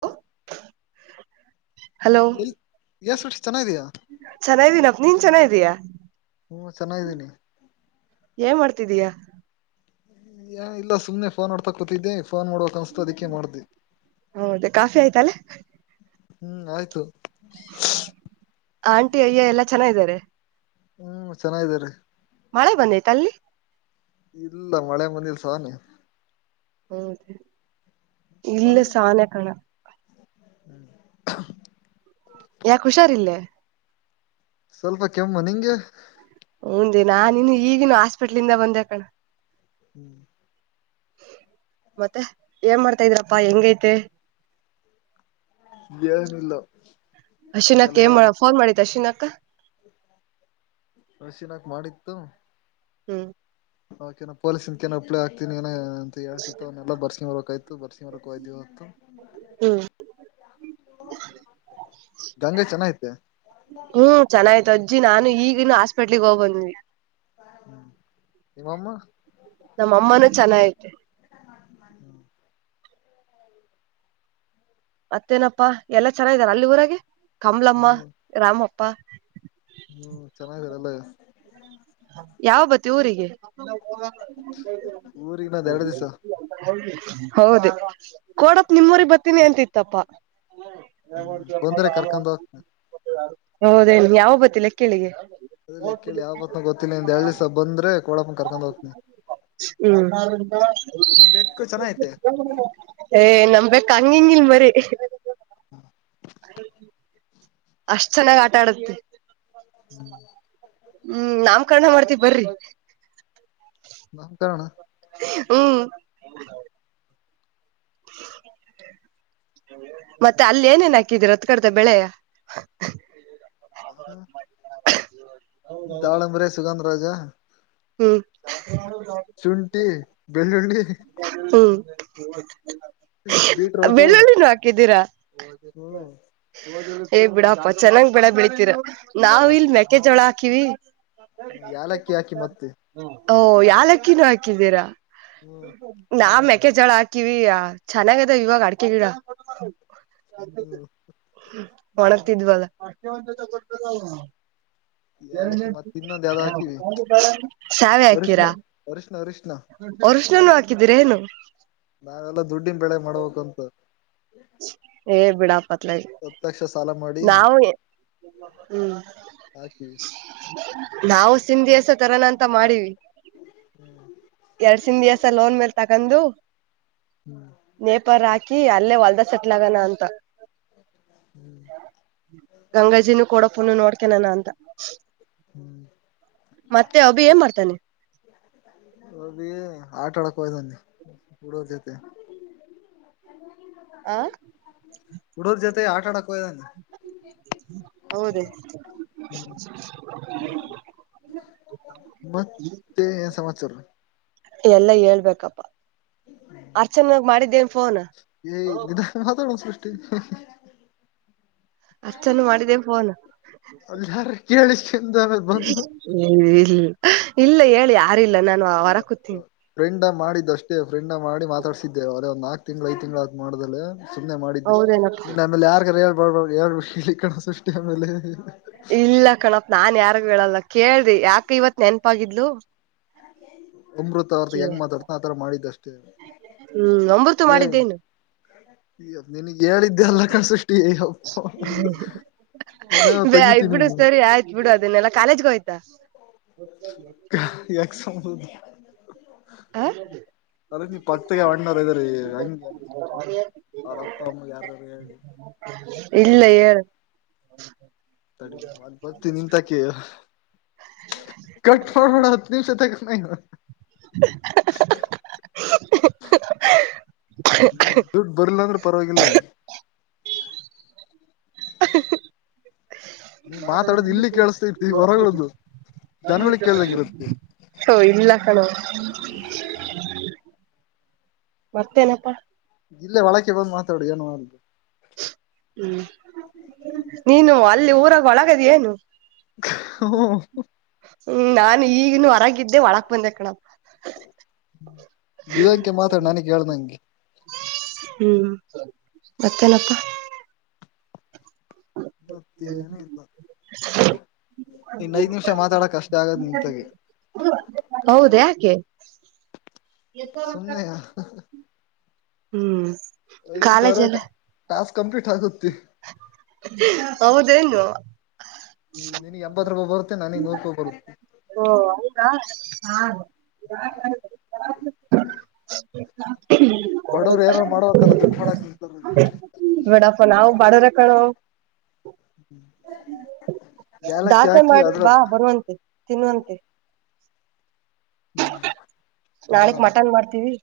ಹ ಹಲೋ ಎ ಸೃಷ್ಟಿ ಚೆನ್ನಾಗಿದೀಯಾ ಚೆನ್ನೀನಪ್ಪ ನೀನ್ ಚೆನ್ನ ಇದೀಯಾ ಹ್ಮ್ ಚೆನ್ನಿದ್ದೀನಿ ಏನ್ ಮಾಡ್ತಿದೀಯಾ ಇಲ್ಲ ಸುಮ್ನೆ ಫೋನ್ ಆಡ್ತಾಕ್ ಕೂತಿದ್ದೆ ಫೋನ್ ಮಾಡುವ ಕ ಅನಸ್ತು ಅದಕ್ಕೆೇ ಮಾಡ್ದ ಹೌದ ಕಾಫಿ ಆಯ್ತಲ್ಲ ಹ್ಮ್ ಆಯ್ತು ಆಂಟಿ ಅಯ್ಯ ಎಲ್ಲಾ ಚೆನ್ನ ಇದಾರೆ ಹ್ಮ್ ಚೆನ್ನಾರ ಮಳೆ ಬಂದೈತ ಅಲ್ಲಿ ಇಲ್ಲ ಮಳೆ ಮಂದಿಲ್ ಸಹಾನ ಹೌದ ಇಲ್ಲ ಸಾನ ಕಣ ಹ್ಮ್ ಯಾಕ ಹುಷಾರಿಲ್ಲೇ ಸ್ವಲ್ಪ ಕೆಮ್ಮು ನಿಂಗೆ ಹಂದ ನಾ ನೀನು ಈಗಿನ ಹಾಸ್ಪಿಟ್ಲಿಂದ ಬಂದಕಣ ಹ್ಮ್ ಮತ್ತೆ ಏನ್ ಮಾಡ್ತಾ ಇದ್ರಪ್ಪಾ ಹೆಂಗೈತಿ ಏನಿಲ್ಲ ಎಲ್ಲ ಹೇಳ್ಬೇಕು ಅಶಿನಕ್ಕ ಫೋನ್ ಮಾಡತ್ ಅಶಿನಕ್ಕ ಹಶಿನಾಕ್ ಮಾಡಿತ್ತು ಹ್ಮ್ ಓಕೆ ನ ಪೋೀಸಿನ ಏ ಅಪ್ೇ ಹಾತನ ಏನ ಅಂತ ಹೇಳಳ್ ಸಿಕ್ತವ ಎಲ್ಲ ಬರ್ಸ್ಕಿ ಬರ್ಬೇಕಕ್ಯ ತು ಬರ್ಷಿಂಗಾರ ಕೆ ಹೋಗಿತ್ತು ಹ್ಮ್ ಗಂಗೆ ಚೆನ್ನ ತೆ ಹ್ಮ್ ಚೆಾಯ್ತು ಅಜ್ಜಿ ನಾನು ಈಗಿನ ಹಾಸ್ಪೆಟ್ಲ್ಿಗೆ ಹೋಗ್ ಬಂದ್ವಿ ಹ್ಮ್ ಇ ಒಮ್ಮ ನಮ್ಮ ಅಮ್ಮನೂ ಚೆನ್ನಾಗೈತೆ ಮತ್ತೇನಪ್ಪಾ ಎಲ್ಲಾ ಚೆನ್ನಾಗಾರ ಅಲ್ಲಿ ಊರಾಗ ಕಮಲಮ್ಮ ಹ್ಮ್ ರಾಮಪ್ಪ ಹ್ಮ್ ಚೆನ್ನಾಗಿರಲ್ಲ ಯಾವ ಬತಿ ಊರಿಗೆ ಊರಿಗಿನ್ನೊಂದ್ ಎರಡ್ ದಿವ್ಸ ಹೌದು ಕೊೋಡಪ್ ನಿಮ್ಮೂರಿ ಬರ್ತೀನಿ ಅಂತ ಇತ್ತಪ್ಪಾ ಹ್ಮ್ ತೊಂದರೆೆ ಕರ್ಕೊಂಡ ಹೋಗತ ಹೌದೇನೋ, ಯಾವಾಗ ಬರ್ತಿ ಲೆಕ್ಕಹಳ್ಳಿ ಅದಲ್ಲ ಕೇಳಿ ಯಾವತ್ನ ಗೊತ್ತಿಲ್ಲಂದ ಎ ದಸ ಬಂದ್ರೆ ಕೊೋಡಪ್ಪನ ಕರ್ಕೊಂಡ್ ಹೋಗ್ತನಿ ಹ್ಮ್ ನೀನ್ ಬೆಕ್ಕು ಚೆನ್ನ ಐತೆ ನ ಕ [inaudible] ಮರಿ ಅಷ್ಟ್ ಚೆನ್ನಾಗ್ ಆಟಾ ಆಡುತ್ತೆ ಹ್ಮ್ ಹ್ಮ್ ನಮ್ ಕರ್ಣ ಮಾಡ್ತವಿ ಬರ್ರಿ ನಾಮಕರಣ ಹ್ಮ್ ಮತ್ತೆ ಅಲ್ಲಿ ಏನೇನ್ ಹಾಕಿದೀರ ಅತ್ ಕಡತ ಬೆಳೆ ತಾಳಂಬರ ಸುಗಾಂದ್ರಜಾ ಹ್ಮ್ ಬೆಳ್ಳುಳ್ಳಿ ಹ್ಮ್ ಬೀಟ್ರೋಟು ಬೆಳ್ಳುಳ್ಳಿನ ಹಾಕಿದ್ದೀರಾ ಹ್ಮ್ ಏ ಬಿಡಪ್ಪ ಚೆನ್ನಾಗ್ ಬಡ ಬೆಳಿತೀರ ನಾವ್ ಮತ್ ಇಲ್ ಮೆಕ್ಕೆೆ ಜೋಳ ಹಾಕಿವ ಯಾಲಕ್ಕಿ ಹಾಕಿ ಮತ್ತೆ ಓ ಯಾಲಕ್ಕಿನ ಹಾಕಿದ್ದೀರಾ ಹ್ಮ್ ನಾವು ಅಡಕೆ ಜಳ ಹಾಕಿವಿ ಚೆನ್ನಾಗದಾವ ಇವಾಗ ಅಡಕೆ ಗಿಡ ಹ್ಮ್ ಒಣಗ್ತಿದ್ವಲ್ಲ ಯಾಲಕ್ಕಿ ಮತ್ತ ಇನ್ನೊಂದ್ ಯಾವ್ದ ಹಾಕಿವಿ [unintelligible] ಸಾವೆ ಅರಿಶಿನ ಹಾಕೀರಾ ಅರಿಶಿನ ಅರಿಶಿನ ವರ್ಷ್ಣನು ಹಾಕಿದೀರ ಏನು ನಾವೆಲ್ಲ ದುಡ್ಡನ್ ಬೆಳೆ ಮಾಡ್ಬೇಕಂತ ಏ ಬಿಡಾಪತ್ಲ ಹತ್ತು ಲಕ್ಷ ಸಾಲ ಮಾಡಿ ನಾವವು ಹ್ಮ್ ಹಾಕಿವಿ ನಾವು ಸಿಂಧಿಸ ತರೋನ ಅಂತ ಮಾಡೀಿವವಿ ಎರಡ್ ಸಿಧಿಸ ಲೋನ್ ಮೇಲ್ಾ ಗಂದು ಹ್ಮ್ ನೇಪಾರ ಹಾಕಿ ಅಲ್ಲೇ ಹೊಲ್ದ ಸೆಟ್ಲ್ ಆಗೋಣ ಅಂತ ಗಂಗಾಜಿನೂ ಕೊಡಪ್ಪನು ನೋಡ್ಕನಾನ ಅಂತ ಹ್ಮ್ ಮತ್ತೆ ಅಬಿ ಏನ್ ಮಾಡ್ತಾನೆ. ಅದ ಆಟ ಆಡಕ್ ಹೊಗಿದನೆ ಹುಡ್ಗುರ್ ಜೊತೆ. ಆ ಹುಡ್ಗುರ್ ಜೊತೆ ಆಟ ಆಡಕ್. ಹೋಗಿದಾನೆ ಹೌದ [inaudible] ಹ್ಮ್ ಮತ್ತೆ ಏನ್ ಸಮಾಚಾರ. ಎಲ್ಲಾ ಹೇಳ್ಬೇಕಪ್ಪ. ಅರ್ಚನಾಗ ಮಾಡಿದ್ದೇನ್ ಫೋನ್. ಏ ನಿಧಾನ [inaudible] ಅರ್ಚನಗ್ ಮಾಡಿದ್ದೇನ್ ಫೋನ್. ಅಲ್ಲಿ ಯಾರ ಕೇಳಿಸ್ಕೊಂಡ ಆಮೇಲೆ ಬಂದು ಇಲ್ಲ ಇಲ್ಲ ಹೇಳಿ ಯಾರ. ಇಲ್ಲ ನಾನು ಆ ವರಗ್ ಕುತೀನಿ. ಮಾಡಿದ್ದ ಅಷ್ಟೇ ಫ್ರೆಂಡ್ ಮಾಡಿ ಮಾತಾಡ್ಸಸಿದ್ದೆ ಅವರೇ ಒಂದು ನಾಕ್ ತಿಂಗಳು ಐದು ತಿಂಗಳುಕ್ ಮಾಡ್ದೇ. ಸುಮ್ಮನೆ ಮಾಡಿದ್ದೆ ಹೌದೇನಪ್ಪ ನಿನ್ ಆಮೇಲೆ ಯಾರ್ ಕ್ರ ಹೇಳ್ಬಾರಬ ಹೇಳ್ಬು ಇಲ್ಲಿ ಕಣ ಸೃಷ್ಟಿ ಆಮೇಲೆ. ಇಲ್ಲ ಕಣಪ ನಾನ್ ಯಾರಾಗ ಹೇಳಲ್ಲ ಕೇಳ್ರಿ ಯಾಕ ಇವತ್ ನೆನ್ಪಾಗಿದ್ಲು. ಅಮೃತ ಅವರ್ತ ಹೆಂಗ್ ಮಾತಾಡ್ತ ಆತರ ಮಾಡಿದಷ್ಟು. ಹ್ಮ್ ಅಮ್ರುತಂಗ್ ಮಾಡಿದ್ದೇನು. ನಿನಗ್ ಹೇಳಿದ್ದೆಲ್ಲ ಕಾಣ್ ಸೃಷ್ಟಿ ಯಪ್ಪ. ನಾನ ಬ ಇಬ ತೆಗಿತೀನಿ ಬಿಡು ನೀನು ಸರಿ ಆಯ್ತ್ ಬಿಡು ಅದನ್ನೆಲ್ಲಾ ಕಾಲೇಜ್ಗೋಗಿದ್ದ. ಯ [inaudible] ಹ ಅರಿ ನೀ ಪಕ್ಕಗೆ ಹಣ್ಣವರು ಇದರೆ ಹಂಗೆ ಸೃಷ್ಟಿಯ ಅವ್ರಪ್ಪ ಅಮ್ಮ ಯಾರಾರು ಹೇಳಿ. ಇಲ್ಲ ಹೇಳು. ಡಿ ಬರ್ತೀನಿ ನಿಂತಕ ಕಟ್ ಮಾಡೋ ಹತ್ತು ನಿಮಿಷ. [inaudible] [inaudible] ದುಡ್ಡು ಬರ್ಲ್ಲ ಅಂದ್ರು ಪರವಾಗಿಲ್ಲ. [inaudible] ನೀ ಮಾತಾಡದ್ ಇಲ್ಲಿಗ್ ಕೇಳಿಸತೈತಿ ಹೊರಗದ್ದು. ತೊ ಇಲ್ಲ ಕಣೊ. [inaudible] ಮರ್ತೇನಪ್ಪಾ ಇಲ್ಲ ವಳಕೆ ಬಂದ್ ಮಾತಾಡು ಏನು ಆಗಲ್ಲ. ಹ್ಮ್ ನೀನು ಅಲ್ಲಿ ಊರಾಗ ಒಳಗದಿ ಏನು. ಹ್ಮ ಹ್ಮ್ ನಾನ್ ಈಗಿನ್ನು ಹೊರಗಿದ್ದೆ ಒಳಕ್ ಬಂದೆ ಕಣಪ್ಪ. ನಿದಾನುಕೆ ಮಾತಾಡ ನನಗ್ ಹೇಳ್ದಂಗೆ. ಹ್ಮ್ ಮತ್ತೆನಪ್ಪ ಮತ್ತೇನು ಇಲ್ಲ ಇನ್ ಐದ್ ನಿಮಿಷ ಮಾತಾಡಕ ಅಷ್ಟ ಆಗದ್ ನಿಂತಗೆ. ಹೌದ ಯಾಕೆ ಸುಮ್ನೆ ಹ್ಮ್ ಐದ್ ನಿಮಿಷ ಕಾಲೇಜ್ ಎಲ್ಲ ಅರಾಟೆ ಟಾಸ್ಕ್ ಕಂಪ್ಲಿಟ್ ಆಗುತ್ತೆ. ಹೌದೇನು ನಿನಗ್ ಎಪತ್ ರೂಪಾಯ್ ಬರುತ್ತೆ ನನಗ್ ನೂರು ರೂಪಾಯಿ ಬರುತ್ತೆ. ಓ ಹಂಗಾ [inaudible] ಬಡವ್ರು ಏನಾರ ಮಾಡ್ಬೇಕಲ್ಲ ದುಡ್ಡು ಮಾಡಕ್ ನಿಂತಾರ [inaudible] ಬೀಡಪ್ಪ ನಾವು ಬಡುವ್ರೆ ಕಣೊ. [inaudible] ದಾಸೆ ಹಾಕಿ ಮಾಡಿ ಬಾ ಅದ್ರಲ್ ಬರುವಂತೆ ತಿನ್ನುವಂತೆ ಹ್ಮ್ ನಾಳಕ್ ಮಟನ್ ಮಾಡ್ತೀವಿ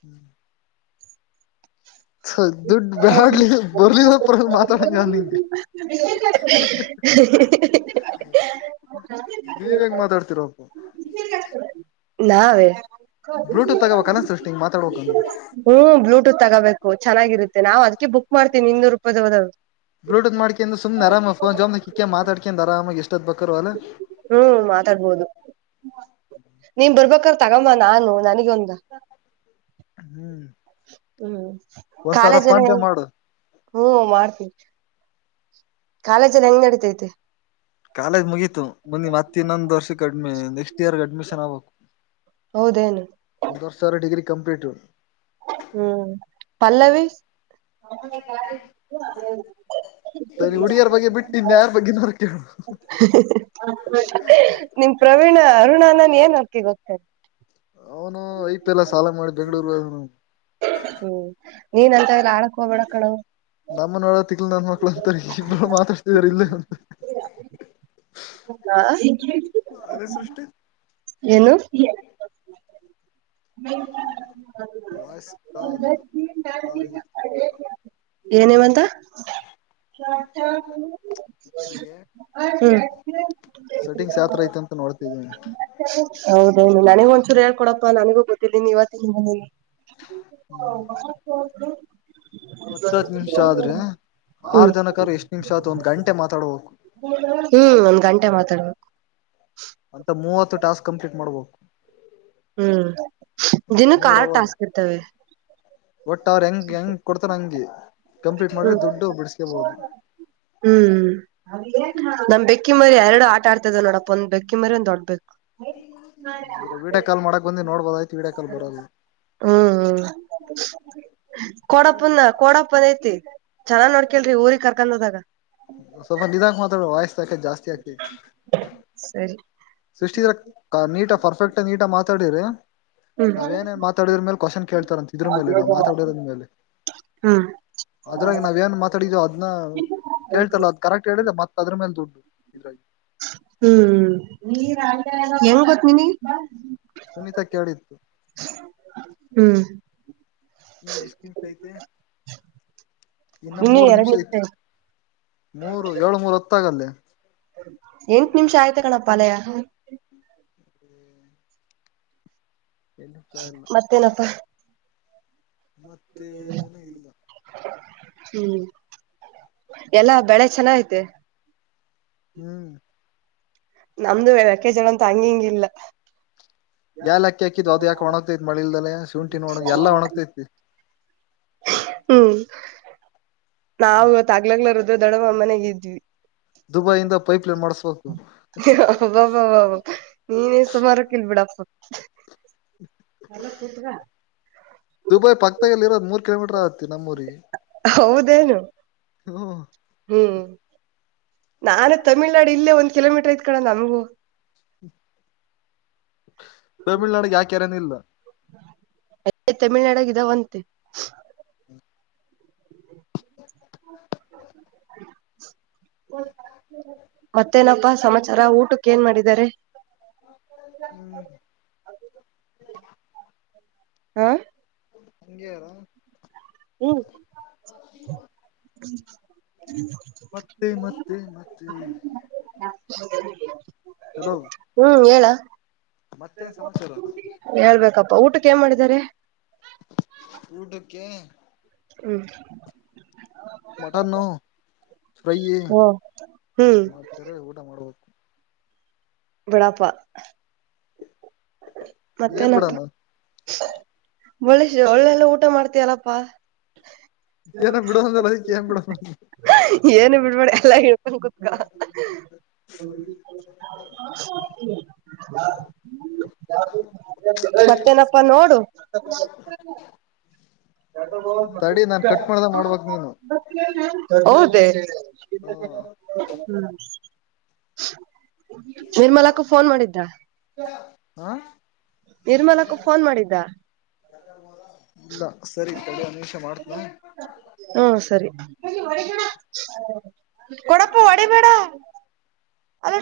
ಹ್ಮ್ ದುಡ್ಡು ಬ್ಯಾಡ್ಲಿ ಬರ್ಲಿಲ್ಲ ಪರವಾಗಿಲ್ಲ ಮಾತಾಡಂಗ ಹೌ ನಿಂಗೆ [unintelligible] ನೀವ ಹೆಂಗ ಮಾತಾಡ್ತಿರಪ್ಪ ನಾವೇ ಬ್ಲೂಟೂತ್ ತಗೋಬೇಕಲ್ಲ ಸೃಷ್ಟಿ ಹಿಂಗ್ ಮಾತಾಡ್ಬೇಕ್ ಅಂದ್ರೆ ಹ್ಮ್ ಬ್ಲೂಟೂತ್ ತಗೋಬೇಕು ಚೆಾಗಿರುತ್ತ ನಾ ಅದಕ್ಕೆ ಬಕ್್ತನಿ ಇನ್ನೂರು ರೂಪಾಯ್ ಹೋದಾಗ ಬ್ಲೂಟೂತ್ ಮಾಡ್ಕೊಂಡ್ರ ಸುಮ್ ಆರಾಮ ಫೋ ಜಾಮ್ಾಿಕ ಮಾತಾಡ್ಕೊಂಡ ಅ ಆರಾಮಷ್ಟು ಹ್ಮ್ ಮಾತಾಡ್ಬೋದು ನೀನ್ ಬರ್ಬೇಕಾರ ತಗಮ್ಮ ನಾನು ನನಗೊಂದ ಹ್ಮ್ ಹ್ಮ್ ಒಂದ್ ಸಾವಿರ ಕಾಲೇಜ್ ಎಲ್ಲ ಫೋನ್ ಪೇ ಮಾಡು ಹ್ಮ ಮಾಡ್ತೀವಿ ಕಾಲೇಜಲ್ಲಿ ಹೆಂಗ್ ನಡೀಿತೈತೆ ಕಾಲೇಜ್ ಮುಗೀತು ಬನ್ನಿ ಮತ್ತೆ ಇನ್ನೊಂದು್ ವರ್ಷಕ್ಕೆ ಕಡ್ಮಿ ನೆಕ್ಸ್ಟ್ ಇಯರ್ ಅಡ್ಮಿಷನ್ ಆಗ್ಬೇಕು ಹೌದೇನು ಒೊಂದು ವರ್ಷರ ಡಿಗ್ರಿ ಕಂಪ್ಲಿಟ್ ಹ ಹ್ಮ್ ಪಲ್ಲವಿ ಹ ಸರಿ ಹುಡುಗಿಯರ ಬಗ್ಗೆ ಬಿಟ್ಟು ಇನ್ ಯಾರ ಬಗ್ಗೆನಾರು ಕೇಳು ನಿಮ ಪ್ರವೀಣ ಅರುಣ್ ನ ನನ್ ಏನ್ ಅಕ್ಕೆ ಗೊತ್ತಾರೆ ಅವನು ಐಪ ಎಲ್ಲಾ ಸಾಲ ಮಾಡಿ ಬೆಂಗ್ಳೂರ್ ಹ್ಮ್ ನೀನ್ಂತ ಇಲ್ಲ ಆಡಕ್ ಹೋಗಬೇಡ ನಮ್ಮನಳ ತಿಕ್ಳ ನಂದ ಮಕ್ಳು ಅಂತಾರೆ ಈಗ್ ಬಳ ಮಾತಾಡ್ತಿದಾರ ಇಲ್ಲ ಅಂತ ಹಾ ಅರೆ ಸೃಷ್ಟಿ ಏನು ವಾಯ್ಸ್ ಕಾಲ್ ಕಾಲ್ ಏನೇವಂತ ಇದ್ರಾಗೆ ಹ್ಮ್ ಸೆಟಿಂಗ್ಸ್ ಯಾವತರ ಐತಿ ಅಂತ ನೋಡ್ತಿದೇಿ ಹೌದೇನು ನನಗ ಒಂಚೂರು ಹೇಳ್ಕೊಡಪ್ಪಾ ನನಗೂ ಗೊತ್ತಿದ್ದೀನಿ ಇವತ್ತಿನ ನಿಮ್ಮ ಮನೆಯಲ್ಲಿ ಹತ್ತತ್ ನಿಮಿಷ ಆದ್ರೆ ಹ್ಮ್ ಆರ್ ಜನಕರು ಎಷ್ಟ್ ನಿಮಿಷ ಆತು ಒಂದ್ ಗಂಟೆ ಮಾತಾಡ್ಬೇಕು ಹ್ಮ್ ಒಂದ್ ಗಂಟೆ ಮಾತಾಡ್ಬೇಕು ಅಂತ ಮೂವತ್ತು ಟಾಸ್ಕ್ ಕಂಪ್ಲೀಟ್ ಮಾಡ್ಬೇಕು ಹ್ಮ್ ದಿನಕ್ಕೆಾರ್ ಟಾಸ್ಕ್ ಇರ್ತವೆ ಒಟ್ಟ ಅವ್ರರು ಹೆಂಗ ಹೆಂಗ್ ಕೊಡ್ತಾನ ಹಂಗೆ ಕಂಪ್ಲೀಟ್ ಮಾಡಿದ್ರೆ ಹ್ಮ್ ದುಡ್ಡು ಬಿಡಿಸಕಬಹುದು ಹ್ಮ್ ನಮ್ ಬೆಕ್ಕಿ ಮರಿ ಎರಡು ಆಟ ಆಡ್ತದ ನೋಡಪ್ಪ ಒಂದ್ ಬೆಕ್ಕಿ ಮರಿ ಒಂದ ದೊಡ್ಡ ಬೆಕ್ ವೀಡ್ಯಾಕಾಲ್ ಮಾಡಕ್ ಬಂದಿ ನೋಡ್ಬೋದ ಆಯ್ತು ವೀಡ್ಯಾಕಾಲ್ ಬರೋದು ಹ್ಮ ಕಡಪ್ಪನ ಕೋಡಪ್ಪನ ಐತಿ ಚನ್ನ್ ನೋಡ್ಕಲ್ಿ ಊರಿಗೆ ಕರ್ಕೊಂಡ್ ಹೋದಾಗ ಸ್ವಲ್ಪ ನಿಧಾಕ್ ಮಾತ್ರ ವಯಸ್ಸ ಆಾಕತಿ ಜಾಸ್ತಿ ಆಾಕತಿ ಸರಿ ಸೃಷ್ಟಿದರ ನೀಟ ಪರ್ಫೆಕ್ಟ್ ನೀಟ ಮಾತಾಡ್ರ ಹ್ಮ್ ನಾವ್ೇಏನೇ ಮಾತಾಡಿದ್ರ ಮೇಲೆ ಕ್ವಶನ್ ಕೇಳ್ತಾರಂತ ಇದ್ರ ಮೇಲೆ ನಾವ್ ಮಾತಾಡಿರದ ಮೇಲೆ ಹ್ಮ್ ಅದ್ರಾಗ ನಾವ ಏನ್ ಮಾತಾಡಿದ ಅದನ್ನ ಕೇಳ್ತಲ್ಲ ಅದ್ ಕರೆಕ್ಟ್ ಹೇಳಿದೆೆ ಮತ್ತ ಅದ್ರ ಮೇಲೆ ದುಡ್ಡು ಇದ್ರಾಗ ಹ್ಮ್ ಹೆಂಗ್ ಗೊತ್್ಮಿನಿ ಸುನೀತಾ ಕೇಳಿತ್ತು ಹ್ಮ್ ಹ್ಮ್ ಎಷ್ಟಕ್ರನ್ ಸಹಿತ ಇನ್ನು ಮೂರು ನಿಮಿಷ ಐತಿ ಮೂರು ಏಳ್ು ಮೂರು ಹೊತ್ತಾಗಲ್ಲೇ ಎಂಟ ನಿಮಿಷ ಆಯ್ತಾ ಕಣಪ್ಪ ಅಲಯ ಏಳ್ ನಿಮಿಷ ಮತ್ತೇನಪ್ಪಾ? ಮತ್ತೇನೂ ಇಲ್ಲ. ಹ್ಮ್ ಎಲ್ಲಾ ಬೆಳೆ ಚೆನ್ನ ಐತೆ. ಹ್ಮ್ ನಮ್ದು ಮೆಕ್ಕೆ ಜೋಳ ಅಂತು ಹಂಗಿಗಿಲ್ಲ. ಯಾಲಾಕ್ಕಿ ಹಾಕಿದ್ ಅದು ಯಾಕೆ ಒಣಗಗ್ತೈತಿ ಮಳಿಲ್ದಲ್ಲ ಶುಂಠಿನ ಒಣಗ ಎಲ್ಲ ಒಣಗ್ತೈತಿ. ಹ್ಮ್ ನಾವಿವತ್ತಗ್ಲಗ್ಲ [unintelligible] ದೊಡವ ಮನೆಗ್ ಇದ್ವಿ. ದುಬೈಂದ ಪೈಪ್ಲೈನ್ ಮಾಡಸ್ಬೇಕು. ಅಬ್ಬಬ್ಬ ನೀನೇ ಸುಮಾರ್ಕಿಲ್ಬಿಡಪ್ಪ. ಅಲ್ಲೋಗ್ ಕೂತ್ಗ. ದುಬೈ ಪಕ್ಕತದಲ್ಲಿ ಇರೋದ್ ಮೂರ್ ಕಿಲೋಮೀಟರ್ ಆತಿ ನಮ್ಮೂರಿಗೆ. ನು [unintelligible] ಹ್ಮ ಹ್ಮ್ ನಾನೇ ತಮಿಳ್ನಾಡು ಇಲ್ಲೇ ಒಂದ್ ಕಿಲೋಮೀಟರ್ ಐತ್ ಕಣ ನಮಗೂ. ತಮಿಳ್ನಾಡ್ಗೆ ಯಾವ್ ಕೆರೆನೂ ಇಲ್ಲ. [unintelligible] ತಮಿಳ್ನಾಡಾಗ ಇದ್ದಾವಂತೆ. [inaudible] ಒ ಮತ್ತೇನಪ್ಪಾ ಸಮಾಚಾರ ಊಟಕ್ಕೇನ್ ಮಾಡಿದ್ದಾರೆ? ಹ್ಮ್ ಹಾ ಅಂಗೆ ಇರು. ಹ್ಮ್ ಹ [unintelligible] ಹ್ಮ್ ಹ್ಮ್ ಹೇಳೊ. ಮತ್ತೇನ್ ಸಮಾಚಾರ? ಹೇಳ್ಬೇಕಪ್ಪಾ ಊಟಕ್ಕೇನ್ ಮಾಡಿದ್ದಾರೆ? ಊಟಕ್ಕೆ. ಹ್ಮ್ ಮಟನ್ನು ಫ್ರೈ ಹಓ ಹ್ಮ್ ಮಾಡಿದ್ದಾರೆ ಊಟ ಮಾಡ್ಬೇಕು. ಬಳಾಪ. ಏನ್ ಮತ್ತೇನಪ್ಪ? ಬಿಡಣ ಒಳ್ಳೆಸ ಒಳ್ಳೆಲ್ಲ ಊಟ ಮಾಡ್ತಿಯಲಪ್ಪಾ. ಏನ ಬಿಡು ಅಂದಲ್ಲ ಅದಕ್ಕೆ ಏನ್ ಬಿಡಣ ಏನು ಬಿಡ್ಬೇಡಿ ಎಲ್ಲ [unintelligible] ಗೋಸ್ಕರ [unintelligible] [inaudible] ಮತ್ತೇನಪ್ಪಾ ನೋಡು. [inaudible] ಮಾಡ್ದ ಮಾಡ್ಬಕ್ ನೀನು ಹೌದೇ? ಹ್ಮ್ ನಿರ್ಮಲಾಕ್ಕ ಫೋನ್ ಮಾಡಿದ್ರಾ? ಹ ನಿರ್ಮಲಕ್ಕ ಫೋನ್ ಮಾಡಿದ್ದ? ಇಲ್ಲ ಸರಿ ತಡಿ ಮಾಡ್ತನ ಹ್ಮ ಸರಿ ಕೊಡಪ್ಪ ಹೊಡಿಬ್ [inaudible]